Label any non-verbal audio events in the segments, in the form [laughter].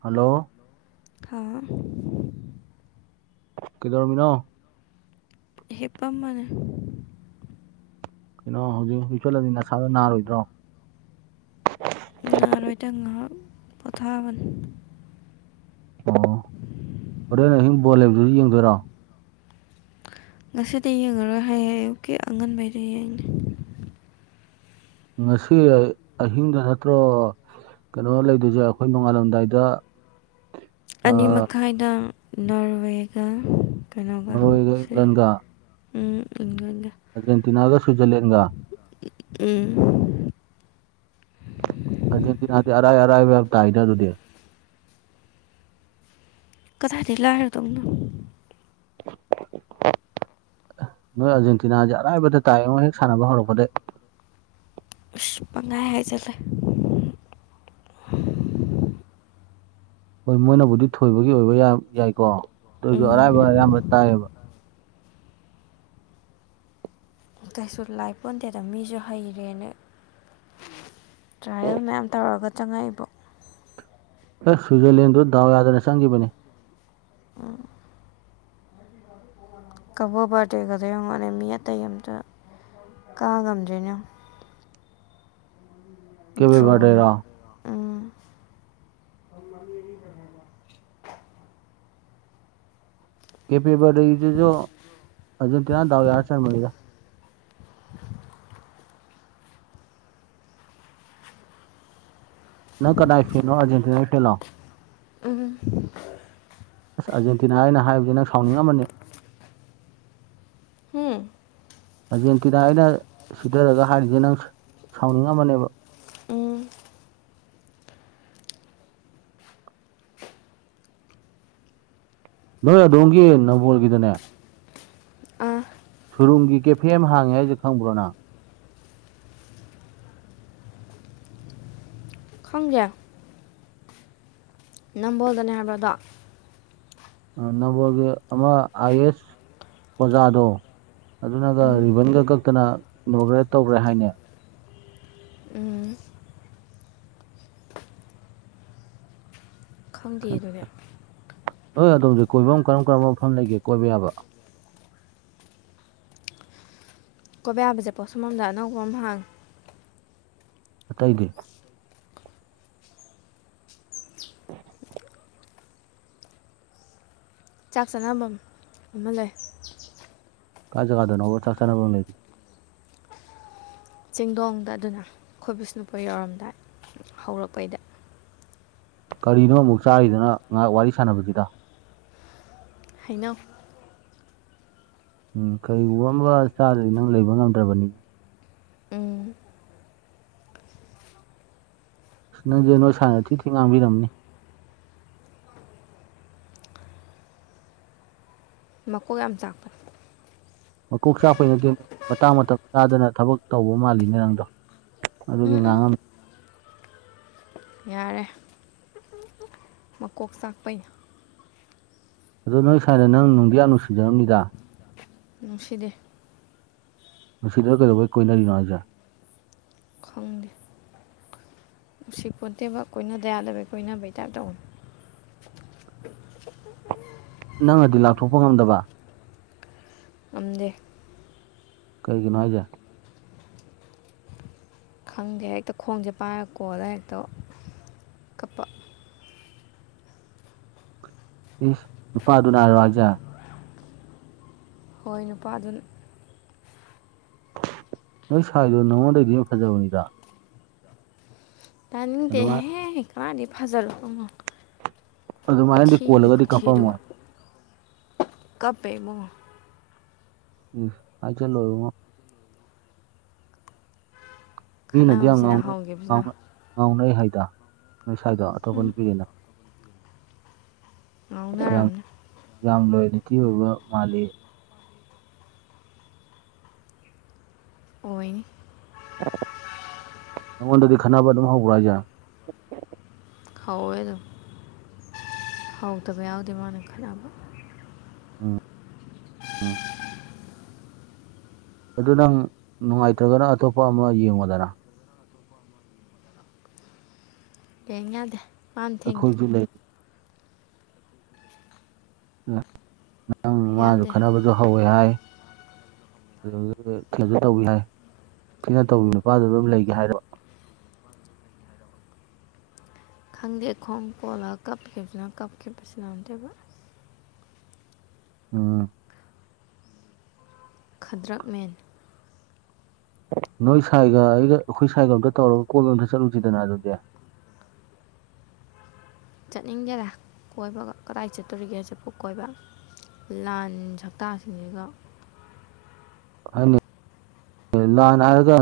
Hello. ꯍꯥꯥ꯫ ꯀꯩꯗꯩꯔꯝꯃꯤꯅꫭ꯫ ꯍꯤꯞꯄꯝꯕꯅꯦ꯫ ꯀꯩꯅꯣ ꯍꯧꯖꯤꯛ ꯍꯧꯖꯤꯛꯁꯣꯠꯂꯗꯤ ꯅꯁꯥꯗꯣ ꯅꯥꯔꯣꯏꯗ꯭ꯔꯣ ꯉꯔꯣꯏꯗ ꯉꯥꯏꯍꯥꯛ ꯄꯣꯊꯥꯕꯅꯤ ꯑꯣ ꯍꯣꯔꯦꯟ ꯑꯍꯤꯡ ꯕꯣꯂꯦꯝꯗꯨꯗꯤ ꯌꯦꯡꯗꯣꯏꯔꯣ ꯉꯁꯤꯗꯤ ꯌꯦꯡꯉꯔꯣꯏ ꯍꯥꯏꯌꯦ ꯑꯣꯀꯦ ꯑꯉꯟꯕꯩꯗꯤ ꯌꯦꯡꯅꯤ ꯉꯁꯤ ꯑꯍꯤꯡꯗ ꯅꯠꯇ꯭ꯔꯣ ꯀꯩꯅꯣ ꯂꯩꯗꯣꯏꯁꯦ ꯑꯩꯈꯣꯏ ꯅꯣꯉꯥꯜꯂꯝꯗꯥꯏꯗ [inaudible] ꯑꯅꯤ ꯃꯈꯥꯏꯗ ꯅꯣꯔꯋꯦꯒ ꯀꯩꯅꯣꯒ ꯅꯣꯔꯋꯦꯒ ꯁꯦ ꯏꯪꯂꯟꯒ ꯎꯝ ꯏꯒꯦ ꯑꯔꯖꯦꯟꯇꯤꯅꯥꯒ ꯁ꯭ꯋꯠꯖꯔꯂꯦꯟꯒ ꯎꯝ ꯑꯗꯨꯖꯤꯗꯤꯅꯥꯗꯤ ꯑꯔꯥꯏ ꯑꯔꯥꯏꯕꯔꯛ ꯇꯥꯏꯗ ꯑꯗꯨꯗꯤ ꯀꯗꯥꯏꯗꯒꯤꯩ ꯂꯥꯏꯔꯗꯧꯅꯣ ꯅꯣꯏ ꯑꯥꯔꯖꯦꯟꯇꯤꯅꯥꯁꯦ ꯑꯔꯥꯏꯕꯗ ꯇꯥꯏꯉꯣ ꯍꯦꯛ ꯁꯥꯟꯅꯕ ꯍꯧꯔꯛꯄꯗꯩ ꯎꯁ ꯄꯪꯉꯥꯏ ꯍꯥꯏꯖꯔꯦ ꯍꯣꯏ ꯃꯣꯏꯅꯕꯨꯗꯤ ꯊꯣꯏꯕꯒꯤ ꯑꯣꯏꯕ ꯌꯥꯏꯀꯣ ꯑꯗꯨ ꯑꯣꯏꯁꯨ ꯑꯔꯥꯏꯕ ꯎꯝ ꯑꯌꯥꯝꯕ ꯇꯥꯏꯌꯦꯕ ꯀꯩꯁꯨ ꯂꯥꯏ ꯄꯣꯟꯗꯦꯗ ꯃꯤꯁꯨ ꯍꯩꯔꯦꯅ ꯇ꯭ꯔꯥꯏꯌꯦꯜ ꯃꯌꯥꯝ ꯇꯧꯔꯒ ꯆꯪꯉꯛꯏꯕꯣ ꯑꯦꯁ ꯁ꯭ꯋꯤꯖꯔꯂꯦꯟꯗꯨ ꯗꯥꯎ ꯌꯥꯗꯅ ꯆꯪꯈꯤꯕꯅꯦ ꯀꯕꯣ ꯕꯔꯗꯦꯒꯗꯣ ꯌꯦꯡꯉꯣꯅꯦ ꯃꯤ ꯑꯇꯩ ꯑꯝꯇ ꯀꯥ ꯉꯝꯗꯔꯦꯅꯦ ꯗ꯭ꯔꯣ ꯀꯕꯤꯕꯔꯦꯔ ꯎꯝ ꯀꯦ ꯄꯤꯕꯔ ꯏꯗꯨꯣ ꯑꯗꯨꯟ ꯇꯅꯣ ꯌꯥꯎ ꯆꯟꯗ ꯅ ꯀꯗꯥꯏ ꯐꯤꯅꯣ ꯑꯔꯖꯦꯟꯇꯤꯅꯥꯏ ꯐꯦꯂꯣ ꯎꯝ ꯑꯁ ꯑꯥꯔꯖꯦꯟꯇꯤꯅꯥ ꯑꯩꯅ ꯍꯥꯏꯕꯗꯤ ꯅꯪ ꯁꯥꯎꯅꯤꯡꯉꯝꯃꯅꯤ ꯍꯨꯝ ꯑꯔꯖꯦꯟꯇꯤꯅꯥ ꯑꯩꯅ ꯁꯤꯊꯔꯒ ꯍꯥꯏꯔꯤꯁꯦ ꯅꯪ ꯁꯥꯎꯅꯤꯡꯉꯝꯕꯅꯦꯕ ꯎꯝ ꯅꯣꯏ ꯑꯗꯣꯝꯒꯤ ꯅꯝꯕꯣꯜꯒꯤꯗꯅꯦ ꯑ ꯁꯨꯔꯨꯡꯒꯤ ꯀꯦꯐꯦ ꯑꯃ ꯍꯥꯡꯉꯦ ꯍꯥꯏꯁꯦ ꯈꯪꯕ꯭ꯔꯣ ꯅꯪ ꯈꯪꯒ꯭ꯌꯥ ꯅꯝꯕꯣꯜꯗꯅꯦ ꯍꯥꯏꯕꯗꯣ ꯅꯝꯕꯣꯜꯒꯤ ꯑꯃ ꯑꯥꯏ ꯑꯦꯁ ꯑꯣꯖꯥꯗꯣ ꯑꯗꯨꯅꯒ ꯎꯝ ꯔꯤꯕꯟꯒ ꯀꯛꯇꯅ ꯏꯅꯣꯒ꯭ꯔꯦꯠ ꯇꯧꯈ꯭ꯔꯦ ꯍꯥꯏꯅꯦ ꯎꯝ ꯈꯪꯗꯦ ꯑꯗꯨꯅꯦ ꯍꯣꯏ ꯑꯗꯣꯝꯁꯦ ꯀꯣꯏꯕ ꯀꯔꯝ ꯀꯔꯝꯕ ꯃꯐꯝ ꯂꯩꯒꯦ ꯀꯣꯏꯕ ꯌꯥꯕ ꯀꯣꯕ ꯌꯥꯕꯁꯦ ꯄꯣꯠꯁꯨꯝꯣꯝꯗ ꯑꯅꯧꯕ ꯑꯃ ꯍꯥꯡ ꯑꯠꯇꯩꯗꯤ ꯆꯥꯛ ꯆꯥꯐꯝ ꯑꯃ ꯂꯩ ꯀꯥꯏ ꯖꯒꯥꯥꯗꯅꯣꯕ ꯆꯥꯛ ꯆꯥꯅꯕꯝ ꯂꯩ ꯆꯦꯡꯗꯣꯡꯗ ꯑꯗꯨꯅ ꯑꯩꯈꯣꯏ ꯕꯤꯁꯅꯨꯄꯨꯔ ꯌꯧꯔꯝꯗꯥꯏ ꯍꯧꯔꯛꯄꯩꯗ ꯀꯔꯤꯅꯣ ꯑꯃꯨꯛ ꯆꯥꯔꯤꯗꯅ ꯉꯥꯏꯍꯥꯛ ꯋꯥꯔꯤ ꯁꯥꯟꯅꯕꯁꯤꯗ ꯍꯩꯅꯧ ꯎꯝ ꯀꯔꯤꯒꯨꯝꯕ ꯑꯃ ꯆꯥꯗꯔꯗꯤ ꯅꯪ ꯂꯩꯕ ꯉꯝꯗ꯭ꯔꯕꯅꯤ ꯎꯝ ꯅꯪꯁꯦ ꯅꯣꯏ ꯏꯁꯅ ꯊꯤ ꯊꯤ ꯉꯥꯡꯕꯤꯔꯝꯅꯤ ꯃꯀꯣꯛ ꯌꯥꯝ ꯆꯥꯛꯄ ꯃꯀꯣꯛ ꯆꯥꯛꯄꯩꯩꯅꯗꯦꯅꯦ ꯃꯇꯥꯡ ꯃꯇꯝ ꯆꯥꯗꯅ ꯊꯕꯛ ꯇꯧꯕ ꯃꯥꯜꯂꯤꯅꯦ ꯅꯪꯗꯣ ꯑꯗꯨꯒꯤ ꯎꯝ ꯎꯝ ꯉꯥꯡꯉꯝ ꯌꯥꯔꯦ ꯃꯀꯣꯛ ꯆꯥꯛꯄꯩꯅꯦ ꯑꯗꯣ ꯅꯣꯏ ꯁ꯭ꯋꯥꯏꯗ ꯅꯪ ꯅꯨꯡꯗꯤ ꯌꯥꯝ ꯅꯨꯡꯁꯤꯖꯔꯝꯅꯤꯗ ꯅꯨꯡꯁꯤꯗꯦ ꯃꯁꯤꯗ ꯀꯩꯗꯧꯕꯩ ꯀꯣꯏꯅꯔꯤꯅꯣ ꯍꯥꯏꯁꯔꯦ ꯈꯪꯗꯦ ꯎꯆꯦꯛꯄꯣꯠꯇꯦꯕ ꯀꯣꯏꯅꯗ ꯌꯥꯗꯕꯩ ꯀꯣꯏꯅ ꯕꯩꯇꯥꯏꯞ ꯇꯧ [unintelligible] ꯅꯪꯅꯗꯤ ꯂꯥꯛꯊꯣꯛꯄ ꯉꯝꯗꯕ ꯉꯝꯗꯦ ꯀꯩꯒꯤꯅꯣ ꯍꯥꯏꯁꯦ ꯈꯪꯗꯦ ꯍꯦꯛꯇ ꯈꯣꯡꯁꯦ ꯄꯥꯏꯔꯒ ꯀꯣꯜꯂ ꯍꯦꯛꯇ ꯀꯞꯄ ꯏꯁ ꯅꯨꯄꯥꯗꯨ ꯅꯥꯔꯣ ꯍꯥꯏꯖꯦ ꯍꯣꯏ ꯅꯨꯄꯥꯗꯨ ꯅꯣꯏ ꯁꯥꯏꯗꯣ ꯅꯉꯣꯟꯗꯩꯗꯤ ꯐꯖꯕꯅꯤꯗ ꯇ ꯅꯗꯦ ꯑꯗꯨꯃꯥꯏꯅ ꯍꯦ ꯀꯥꯗꯤ ꯐꯖꯔꯣ ꯀꯃꯣ ꯑꯗꯨꯃꯥꯏꯅꯗꯤ ꯊꯤꯗꯀꯣ ꯀꯣꯜꯂꯒꯗꯤ ꯊꯗꯀ ꯀꯞꯄꯝꯃꯣꯏ ꯀꯞꯄꯦꯃꯉꯣ ꯎꯝ ꯍꯥꯌꯖꯜꯂꯣ ꯏꯕꯨꯡꯉꯣ ꯃꯤꯅꯗꯤ ꯌꯥꯝ ꯈꯠꯅꯕꯁꯤꯅ ꯉꯥꯎꯅꯩ ꯍꯧꯈꯤꯕꯁꯤꯅ ꯉꯥꯎꯅꯩ ꯍꯥꯏꯗ ꯅꯣꯏ ꯁ꯭ꯋꯥꯏꯗꯣ ꯑꯇꯣꯞꯄ ꯎꯝ ꯅꯨ ꯄꯤꯔꯤꯅ ꯌꯥꯝ ꯉꯥꯎꯅꯔꯝꯅꯤ ꯌꯥꯝ ꯂꯣꯏꯅꯇꯤ ꯑꯣꯏꯕ ꯃꯥꯜꯂꯤ ꯑꯣꯏꯅꯤ ꯅꯪꯉꯣꯟꯗꯗꯤ ꯈꯟꯅꯕ ꯑꯗꯨꯝ ꯍꯧꯕ꯭ꯔꯥ ꯍꯥꯏꯁꯦ ꯍꯥꯎꯋꯦꯗꯣ ꯍꯥꯎꯗꯕ ꯌꯥꯎꯗꯦ ꯃꯥꯅ ꯈꯜꯅꯕ ꯎꯝ ꯎꯝ ꯑꯗꯨ ꯅꯪ ꯅꯨꯡꯉꯥꯏꯇ꯭ꯔꯒꯅ ꯑꯇꯣꯞꯄ ꯑꯃ ꯌꯦꯡꯉꯣꯗꯅ ꯌꯦꯡ ꯌꯥꯗꯦ ꯃꯥꯅ ꯊꯤꯡꯉꯦ ꯑꯩꯈꯣꯏꯖꯨ ꯂꯩ ꯅꯪ ꯅꯪ ꯃꯥꯖꯨ ꯌꯥꯗꯦ ꯈꯠꯅꯕꯖꯨ ꯍꯧꯋꯦ ꯍꯥꯏ ꯑꯗꯨꯗꯒꯤ ꯊꯦꯜꯁꯨ ꯇꯧꯕꯤ ꯍꯥꯏ ꯊꯤꯅ ꯇꯧꯕꯤ ꯃꯄꯥꯗ ꯑꯗꯨꯝ ꯂꯩꯒꯦ ꯍꯥꯏꯔꯕ ꯈꯪꯗꯦ ꯈꯣꯡ ꯀꯣꯜꯂ ꯀꯞꯈꯤꯕꯁꯤꯅ ꯀꯞꯈꯤꯕꯁꯤꯅ ꯑꯃꯨꯛꯇꫭꯏꯕ ꯎꯝ ꯈꯗ꯭ꯔꯛ ꯃꯦꯟ ꯅꯣꯏ ꯁ꯭ꯥꯏꯒ ꯑꯩꯒ ꯑꯩꯈꯣꯏ ꯁ꯭ꯥꯏꯒ ꯑꯝꯇ ꯇꯧꯔꯒ ꯀꯣꯏꯕ ꯑꯝꯇ ꯆꯠꯂꯨꯖꯤꯗꯅ ꯑꯗꯨꯗꯤ ꯆꯠꯅꯤꯡꯗꯦꯗ ꯀꯣꯏꯕꯒ ꯀꯗꯥꯏ ꯆꯠꯇꯣꯔꯤꯒꯦ ꯆꯠꯄ ꯀꯣꯏꯕ ꯂꯥꯟ ꯁꯛꯇꯇꯥꯁꯤꯡꯁꯤꯒ ꯍꯥꯏꯃꯤ ꯅꯤ ꯂꯥꯟ ꯍꯥꯏꯔꯒ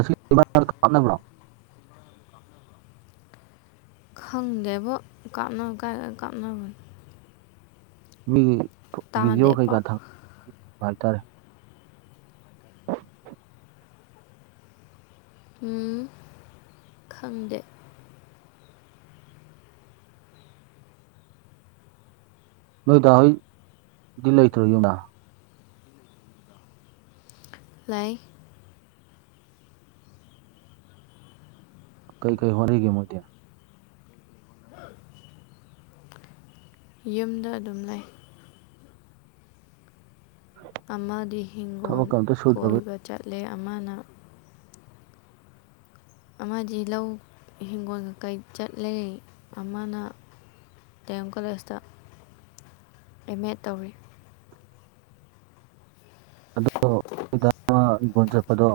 ꯀꯥꯞꯅꯕ꯭ꯔꯣ [inaudible] [unintelligible] ꯈꯪꯗꯦꯕꯣ ꯀꯥꯞꯅ ꯀꯥꯏꯗ ꯀꯥꯞꯅꯕꯅꯦ ꯃꯤꯒꯤ ꯚꯤꯗꯤꯑꯣ ꯇꯥꯗꯦ ꯄꯥꯎ ꯀꯩꯀꯥ ꯊꯪ ꯍꯥꯏꯇꯥꯔꯦ ꯎꯝ ꯈꯪꯗꯦ ꯅꯣꯏꯗ ꯍꯣꯏꯗꯤ ꯂꯩꯇ꯭ꯔ ꯌꯅꯥ ꯂꯩꯥꯏ ꯀꯩ ꯀꯩ ꯍꫭꯠꯅꯔꯤꯒꯦ ꯃꯣꯏꯗꯤ ꯌꯨꯝꯗ ꯑꯗꯨꯝ ꯂꯩ ꯑꯃꯗꯤ ꯍꯤꯡꯒꯣꯣꯟ ꯊꯕꯛꯀ ꯑꯝꯇ ꯁꯨꯗ꯭ꯔꯕ ꯀꯣꯏꯕ ꯆꯠꯂꯦ ꯑꯃꯅ ꯑꯃꯗꯤ ꯂꯧ ꯏꯤꯡꯒꯣꯜ ꯀꯩꯀꯩ ꯆꯠꯂꯦ ꯑꯃꯅ ꯇꯦꯡꯦꯝ ꯀꯜꯦꯁꯇ ꯑꯦ ꯃꯦ ꯇꯧꯔꯤ ꯑꯗꫭꯑꯃ ꯏꯟꯈꫭꯜ ꯆꯠꯄꯗꯣ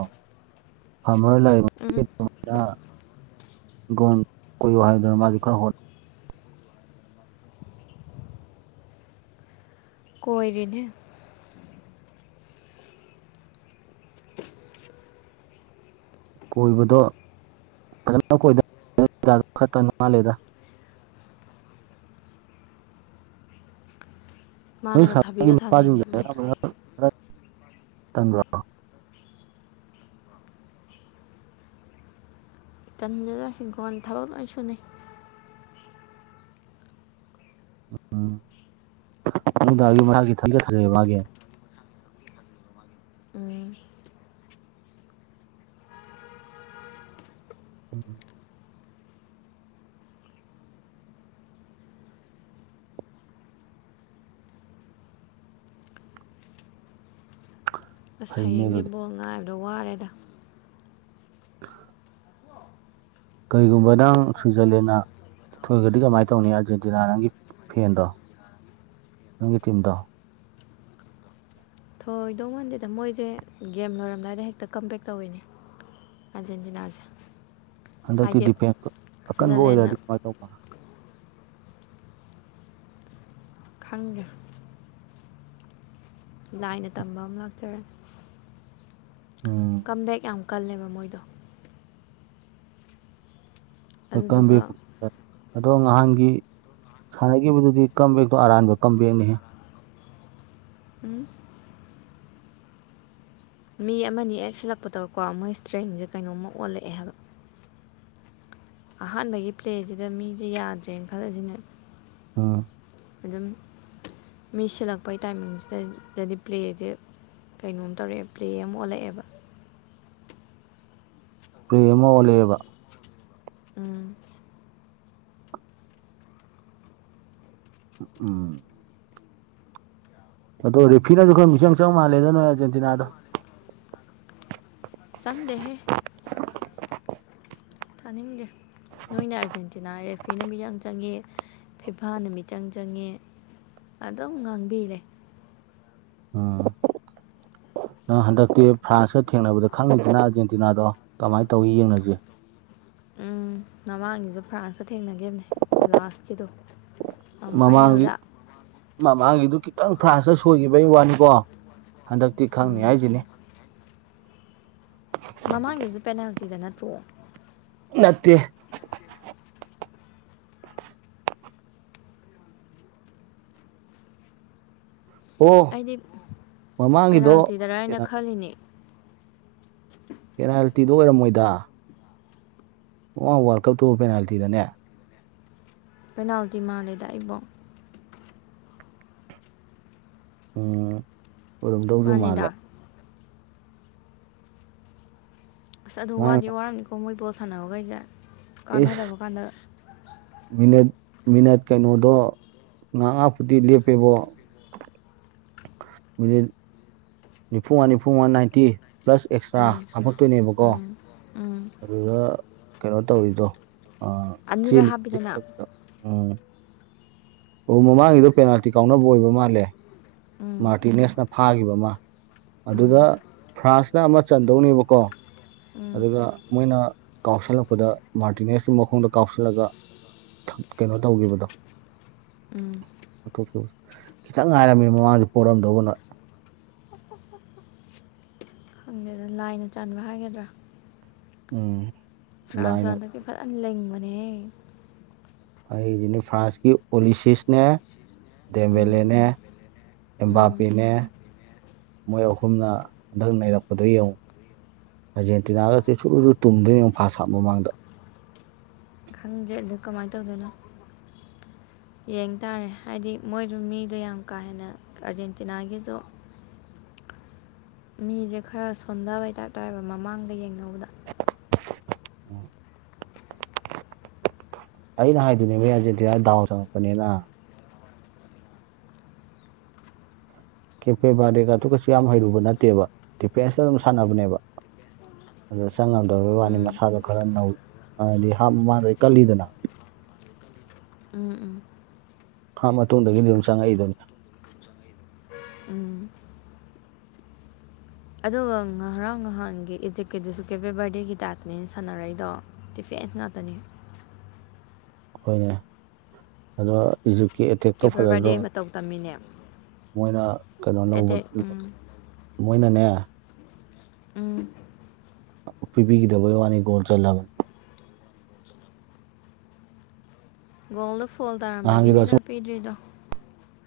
ꯐꯥꯔꯃꯔ ꯎꯝ ꯂꯥꯏꯔꯦꯟ [inaudible] ꯒꯣꯟ ꯀꯣꯏꯑꯣ ꯍꯥꯏꯌꯨꯗꯅ ꯃꯥꯁꯨ ꯈꯔ ꯍꯣꯠ ꯀꯣꯏꯔꯤꯅꯦ ꯀꯣꯏꯕꯗꯣ ꯐꯖꯅ ꯀꯣꯏ [inaudible] ꯈꯛꯇ ꯉꯥꯜꯂꯤꯗ ꯅꯣꯏ ꯃꯥꯅꯒ ꯁꯥꯒꯤ ꯊꯕꯤꯒ ꯊꯥꯖꯩꯅꯦ ꯃꯄꯥꯁꯤꯡꯁꯦ ꯃꯥꯏ ꯇꯟꯗꯦꯗ ꯍꯤꯡꯈꫭꯟ ꯊꯕꯛ ꯂꯣꯏ ꯁꯨꯅꯩ ꯎꯝ ꯎꯝ ꯄꯨꯡꯗꯥꯒꯤ ꯃꯁꯒꯤ ꯊꯥꯒꯦ ꯊꯖꯛꯑꯦ ꯃꯥꯒꯤ ꯎꯝ ꯎꯝ ꯑꯁ ꯐꯩꯅꯦ ꯍꯌꯦꯡꯗꯤ ꯑꯗꯨꯗꯤ ꯕꯣꯜ ꯉꯥꯏꯕꯗ ꯋꯥꯔꯦꯗ ꯀꯩꯒꯨꯝꯕ ꯅꯪ ꯁ꯭ꯋꯨꯏꯖꯔꯂꯦꯟꯅ ꯊꯣꯏꯕꯗꯤ ꯀꯃꯥꯏ ꯇꯧꯅꯤ ꯑꯥꯔꯖꯦꯟꯇꯤꯅꯥ ꯅꯪꯒꯤ ꯐꯦꯟꯗꯣ ꯅꯪꯒꯤ ꯇꯤꯝꯗꯣ ꯊꯣꯏꯗꯧ ꯃꯥꯟꯗꯦꯗ ꯃꯣꯏꯖꯦ ꯒꯦꯝ ꯂꯣꯏꯔꯝꯗꯥꯏꯗ ꯍꯦꯛꯇ ꯀꯝꯕꯦꯛ ꯇꯧꯋꯤꯅꯦ ꯑꯖꯦꯟꯖꯤꯅꯥꯖ ꯍꯟꯗꯛꯇꯤ ꯗꯤꯐꯦꯟꯁꯇꯨ ꯑꯀꯟꯕ ꯁ꯭ꯋꯤꯖꯔꯂꯦꯟꯅ ꯑꯣꯏꯔꯛꯑꯗꯤ ꯄꯥꯁ‌ ꯇꯧ ꯈꯪꯗꯦ ꯂꯥꯏꯅ ꯇꯝꯕ ꯑꯃ ꯂꯥꯛꯆꯔꯅꯤ ꯑꯣ ꯀꯝꯕꯦꯛ ꯌꯥꯝ ꯀꯜꯂꯦꯕ ꯃꯣꯏꯗꯣ ꯍ ꯀꯕꯤ ꯑꯗꯨꯗꯨꯒ ꯑꯗꯣ ꯅꯍꯥꯟꯒꯤ ꯁꯥꯟꯅꯈꯤꯕꯗꯨꯗꯤ ꯀꯝꯕꯦꯛꯇꯣ ꯑꯔꯥꯟꯕ ꯀꯝꯕꯦꯛꯅꯤ ꯎꯝ ꯃꯤ ꯑꯃꯅꯤ ꯍꯛ ꯁꯤꯜꯂꯛꯄꯗꯀꯣ ꯃꯣꯏ ꯏꯁꯇ꯭ꯔꯦꯟꯁꯦ ꯀꯩꯅꯣꯝꯃ ꯑꯣꯜꯂꯛꯑꯦ ꯍꯥꯏꯕ ꯑꯍꯥꯟꯕꯒꯤ ꯄ꯭ꯂꯦꯁꯤꯗ ꯃꯤꯁꯦ ꯌꯥꯗ꯭ꯔꯦꯅ ꯈꯜꯂꯁꯤꯅꯦ ꯑꯥ ꯑꯗꯨꯝ ꯃꯤ ꯁꯤꯜꯂꯛꯄꯩ ꯇꯥꯏꯃꯤꯡꯁꯤꯗꯗꯗꯤ ꯄ꯭ꯂꯦꯖꯦ ꯀꯩꯅꯣꯝ ꯇꯧꯔꯛꯑꯦ ꯄ꯭ꯂꯦ ꯑꯃ ꯑꯣꯜꯂꯛꯑꯦꯕ ꯄ꯭ꯂꯦ ꯑꯃ ꯑꯣꯜꯂꯛꯑꯦꯕ ꯑ ꯎ ꯎꯝ ꯑꯗꯣ ꯔꯦꯐꯤꯅꯁꯨ ꯈꯔ ꯃꯤꯆꯪ ꯆꯪ ꯃ ꯃꯥꯜꯂꯦꯗ ꯅꯣꯏ ꯑꯔꯖꯦꯟꯇꯤꯅꯥꯣ ꯆꯪꯗꯦꯍꯦ ꯊꯥꯅꯤꯡꯗꯦ ꯅꯣꯏꯅ ꯑꯥꯔꯖꯦꯟꯇꯤꯅꯥ ꯔꯦꯐ꯭ꯔꯤꯅ ꯃꯤꯠꯌꯦꯡ ꯆꯪꯉꯦ ꯐꯤꯐꯥꯅ ꯃꯤꯆꯪ ꯆꯪꯉꯦ ꯑꯗꯨꯝ ꯉꯥꯡꯕꯤꯂꯩ ꯎꯝ ꯅꯪ ꯍꯟꯗꯛꯇꯤ ꯐ꯭ꯔꯥꯟꯁꯀ ꯊꯦꯡꯅꯕꯗ ꯈꯪꯉꯅꯤꯗꯅ ꯑꯥꯔꯖꯦꯟꯇꯤꯅꯥꯗꯣ ꯀꯃꯥꯏ ꯇꯧꯋꯤ ꯌꯦꯡꯅꯖꯤ ꯎꯝ ꯃꯃꯥꯡꯒꯤꯁꯨ ꯐ꯭ꯔꯥꯟꯁꯀ ꯊꯦꯡꯅꯈꯤꯕꯅꯦ ꯂꯥꯁꯀꯤꯗꯣ ꯃꯃꯥꯡꯒꯤ ꯐꯥꯏꯅꯦꯜꯗ ꯃꯃꯥꯡꯒꯤꯗꯨ ꯈꯤꯇꯪ ꯐ꯭ꯔꯥꯟꯁꯇ ꯁꯣꯏꯈꯤꯕꯒꯤ ꯋꯥꯅꯤꯀꯣ ꯍꯟꯗꯛ ꯇꯤ ꯈꯪꯅꯤ ꯎꯝ ꯍꯥꯏꯁꯤꯅꯤ ꯃꯃꯥꯡꯒꯤꯁꯨ ꯄꯦꯅꯥꯜꯇꯤꯗ ꯅꯠꯇ꯭ꯔꯣ ꯅꯠꯇꯦ ꯑꯣ ꯑꯩꯗꯤ ꯃꯃꯥꯡꯒꯤꯗꯣ ꯄꯦꯅꯥꯜꯇꯤꯗꯔ ꯍꯥꯏꯅ ꯈꯜꯂꯤꯅꯤ ꯄꯦꯅꯥꯜꯇꯤꯗꯣ ꯑꯣꯏꯔꯝꯃꯣꯏꯗ ꯑꯣ ꯋꯥꯜ ꯀꯞꯇꯨꯕꯨ ꯄꯦꯅꯥꯜꯇꯤꯔꯅꯦ ꯄꯦꯅꯥꯜꯇꯤ ꯃꯥꯜꯂꯤꯗ ꯑꯩꯕꯣ ꯎꯝ ꯑꯣꯏꯔꯝ ꯇꯧꯁꯨ ꯃꯥꯜꯂ ꯃꯥꯅꯤꯗ ꯑꯁ ꯑꯗꯨ ꯃꯥꯅ ꯋꯥꯗꯤ ꯋꯥꯔꯝꯅꯤꯀꯣ ꯃꯣꯏ ꯕꯣꯜ ꯁꯥꯟꯅꯕꯈꯩꯗ ꯏꯁ ꯀꯥꯟꯅꯗꯕ ꯀꯥꯟꯗ ꯃꯤꯅꯠ ꯃꯤꯅꯠ ꯀꯩꯅꯣꯗꯣ ꯃꯪꯉꯥ ꯐꯨꯗꯤ ꯂꯦꯞꯄꯦꯕꯣ ꯃꯗꯤ ꯅꯤꯐꯨ ꯃꯪꯉ ꯅꯤꯐꯨ ꯃꯪꯉ ꯅꯥꯏꯟꯇꯤ ꯄ꯭ꯂꯁ ꯑꯦꯛꯁꯇ꯭ꯔꯥ ꯎꯝ ꯍꯥꯞꯄꯛꯇꯣꯏꯅꯦꯕꯀꯣ ꯎꯝ ꯎꯝ ꯑꯗꯨꯗ ꯀꯩꯅꯣ ꯇꯧꯔꯤꯗꯣ ꯑꯅꯤꯔꯛ ꯆꯦꯜꯂꯤ ꯍꯥꯞꯄꯤꯗꯅ ꯎꯝ ꯑꯣ ꯃꯃꯥꯡꯒꯤꯗꯨ ꯄꯦꯅꯥꯜꯇꯤ ꯀꯥꯎꯅꯕ ꯑꯣꯏꯕ ꯃꯥꯜꯂꯦ ꯎꯝ ꯃꯥꯔꯇꯤꯅꯦꯁꯅ ꯐꯥꯒꯤꯕ ꯑꯃ ꯎꯝ ꯑꯗꯨꯗ ꯐ꯭ꯔꯥꯟꯁꯅ ꯑꯃ ꯆꯟꯗꯧꯅꯦꯕꯀꯣ ꯎꯝ ꯑꯗꯨꯒ ꯃꯣꯏꯅ ꯀꯥꯎꯁꯤꯜꯂꯛꯄꯗ ꯃꯥꯔꯇꯤꯅꯦꯁꯀꯤ ꯃꯈꯣꯡꯗ ꯀꯥꯎꯁꯤꯜꯂꯒ ꯀꯩꯅꯣ ꯇꯧꯒꯤꯕꯗꯣ ꯎꯝ ꯈꯤꯇꯪ ꯉꯥꯏꯔꯝꯅꯦ ꯃꯃꯥꯡꯖꯨ ꯄꯣꯔꯝꯗꯧꯕ ꯅꫭꯏ ꯍꯪꯒꯦꯗ ꯂꯥꯏꯅ ꯆꯥꯟꯕ ꯍꯥꯏꯒꯗ꯭ꯔꯥ ꯎꯝ ꯂꯥꯏꯅ ꯐ꯭ꯔꯥꯟꯁꯀꯥꯟꯗꯗꯤ ꯐꯖꯅ ꯂꯦꯡꯕꯅꯦꯍ ꯑꯩꯒꯤꯅꯤ ꯐ꯭ꯔꯥꯟꯁꯀꯤ ꯑꯣꯂꯤꯁꯤꯁꯅꯦ ꯎꯝ ꯗꯦꯃꯦꯜꯂꯦꯅꯦ ꯎꯝ ꯑꯦꯝꯕꯥꯞꯄꯦꯅꯦ ꯃꯣꯏ ꯑꯍꯨꯝꯅ ꯍꯟꯗꯛ ꯅꯩꯔꯛꯄꯗꯨ ꯌꯦꯡꯉꯨ ꯑꯥꯔꯖꯦꯟꯇꯤꯅꯥꯒꯁꯤ ꯁꯨꯔꯨꯁꯨꯔꯨ ꯇꯨꯝꯗꯣꯏꯅꯦ ꯌꯦꯡꯉꯨ ꯐꯥꯁ ꯍꯥꯞ ꯃꯃꯥꯡꯗ ꯈꯪꯗꯦ ꯑꯗ ꯀꯃꯥꯏꯅ ꯇꯧꯗꯣꯏꯅꯣ ꯌꯦꯡ ꯇꯥꯔꯦ ꯍꯥꯏꯗꯤ ꯃꯣꯏꯗ ꯃꯤꯗꯣ ꯌꯥꯝ ꯀꯥ ꯍꯦꯟꯅ ꯑꯥꯔꯖꯦꯟꯇꯤꯅꯥꯒꯤꯁꯨ ꯃꯤꯖꯦ ꯈꯔ ꯁꯣꯟꯗꯕꯩ ꯇꯥꯞ ꯇꯧꯋꯦꯕ ꯃꯃꯥꯡꯗꯩ ꯌꯦꯡꯅꯧꯕꯗ ꯑꯩꯅ ꯍꯥꯏꯗꯣꯏꯅꯦꯕ ꯍꯧꯖꯦꯗꯤꯌꯥ ꯗꯥꯎ ꯆꯪꯉꯛꯄꯅꯤꯅ ꯀꯦꯐꯦ ꯕꯥꯔꯗꯦꯒ ꯑꯗꯨ ꯀꯩꯁꯨ ꯌꯥꯝ ꯍꯩꯔꯨꯕ ꯅꯠꯇꯦꯕ ꯗꯆꯐꯦꯁꯟꯇ ꯑꯗꯨꯝ ꯁꯥꯟꯅꯕꯅꯦꯕ ꯑꯗꯨꯗ ꯆꯪꯉꯝꯗꯕꯩ ꯋꯥꯅꯤ ꯎꯝ ꯃꯁꯥꯗꯣ ꯈꯔ ꯅꯧ ꯍꯥꯏꯗꯤ ꯃꯥꯗꯩ ꯀꯜꯂꯤꯗꯅ ꯎꯝ ꯎꯝ ꯍꯥꯞ ꯃꯇꯨꯡꯗꯒꯤꯗꯤ ꯑꯗꯨꯝ ꯆꯪꯉꯛꯏꯗꯨꯅꯤ ꯎꯝ ꯑꯗꯨꯒ ꯉꯔꯥꯡ ꯅꯍꯥꯟꯒꯤ ꯏꯖꯤꯞꯀꯤꯗꯨꯁꯨ ꯀꯦꯄꯦ ꯕꯥꯔꯗꯦꯒꯤ ꯇꯥꯏꯞꯅꯦ ꯁꯥꯟꯅꯔꯛꯏꯗꯣ ꯗꯤ ꯐꯦꯟꯁ ꯉꯥꯛꯇꯅꯦ ꯍꯣꯏꯅꯦ ꯑꯗꯣ ꯏꯖꯤꯞꯀꯤ ꯑꯦꯇꯦꯛꯇꯣ ꯀꯦꯄꯦ ꯐꯖꯗ꯭ꯔꯣ ꯕꯔꯗꯦ ꯃꯇꯧ ꯇꯝꯃꯤꯅꯦ ꯃꯣꯏꯅ ꯀꯩꯅꯣ ꯂꯧꯕ ꯑꯦꯇꯦꯛ ꯎꯝ ꯃꯣꯏꯅꯅꯦ ꯎꯝ ꯄꯤꯕꯤꯒꯤꯗꯕꯩ ꯋꯥꯅꯤ ꯒꯣꯜ ꯆꯜꯂꯕꯅꯦ ꯒꯣꯜꯗ ꯐꯣꯜ ꯅꯍꯥꯟꯒꯤꯗꯣ ꯇꯥꯔꯝꯕꯒꯤꯅꯤꯗ ꯄꯤꯗ꯭ꯔꯤꯗꯣ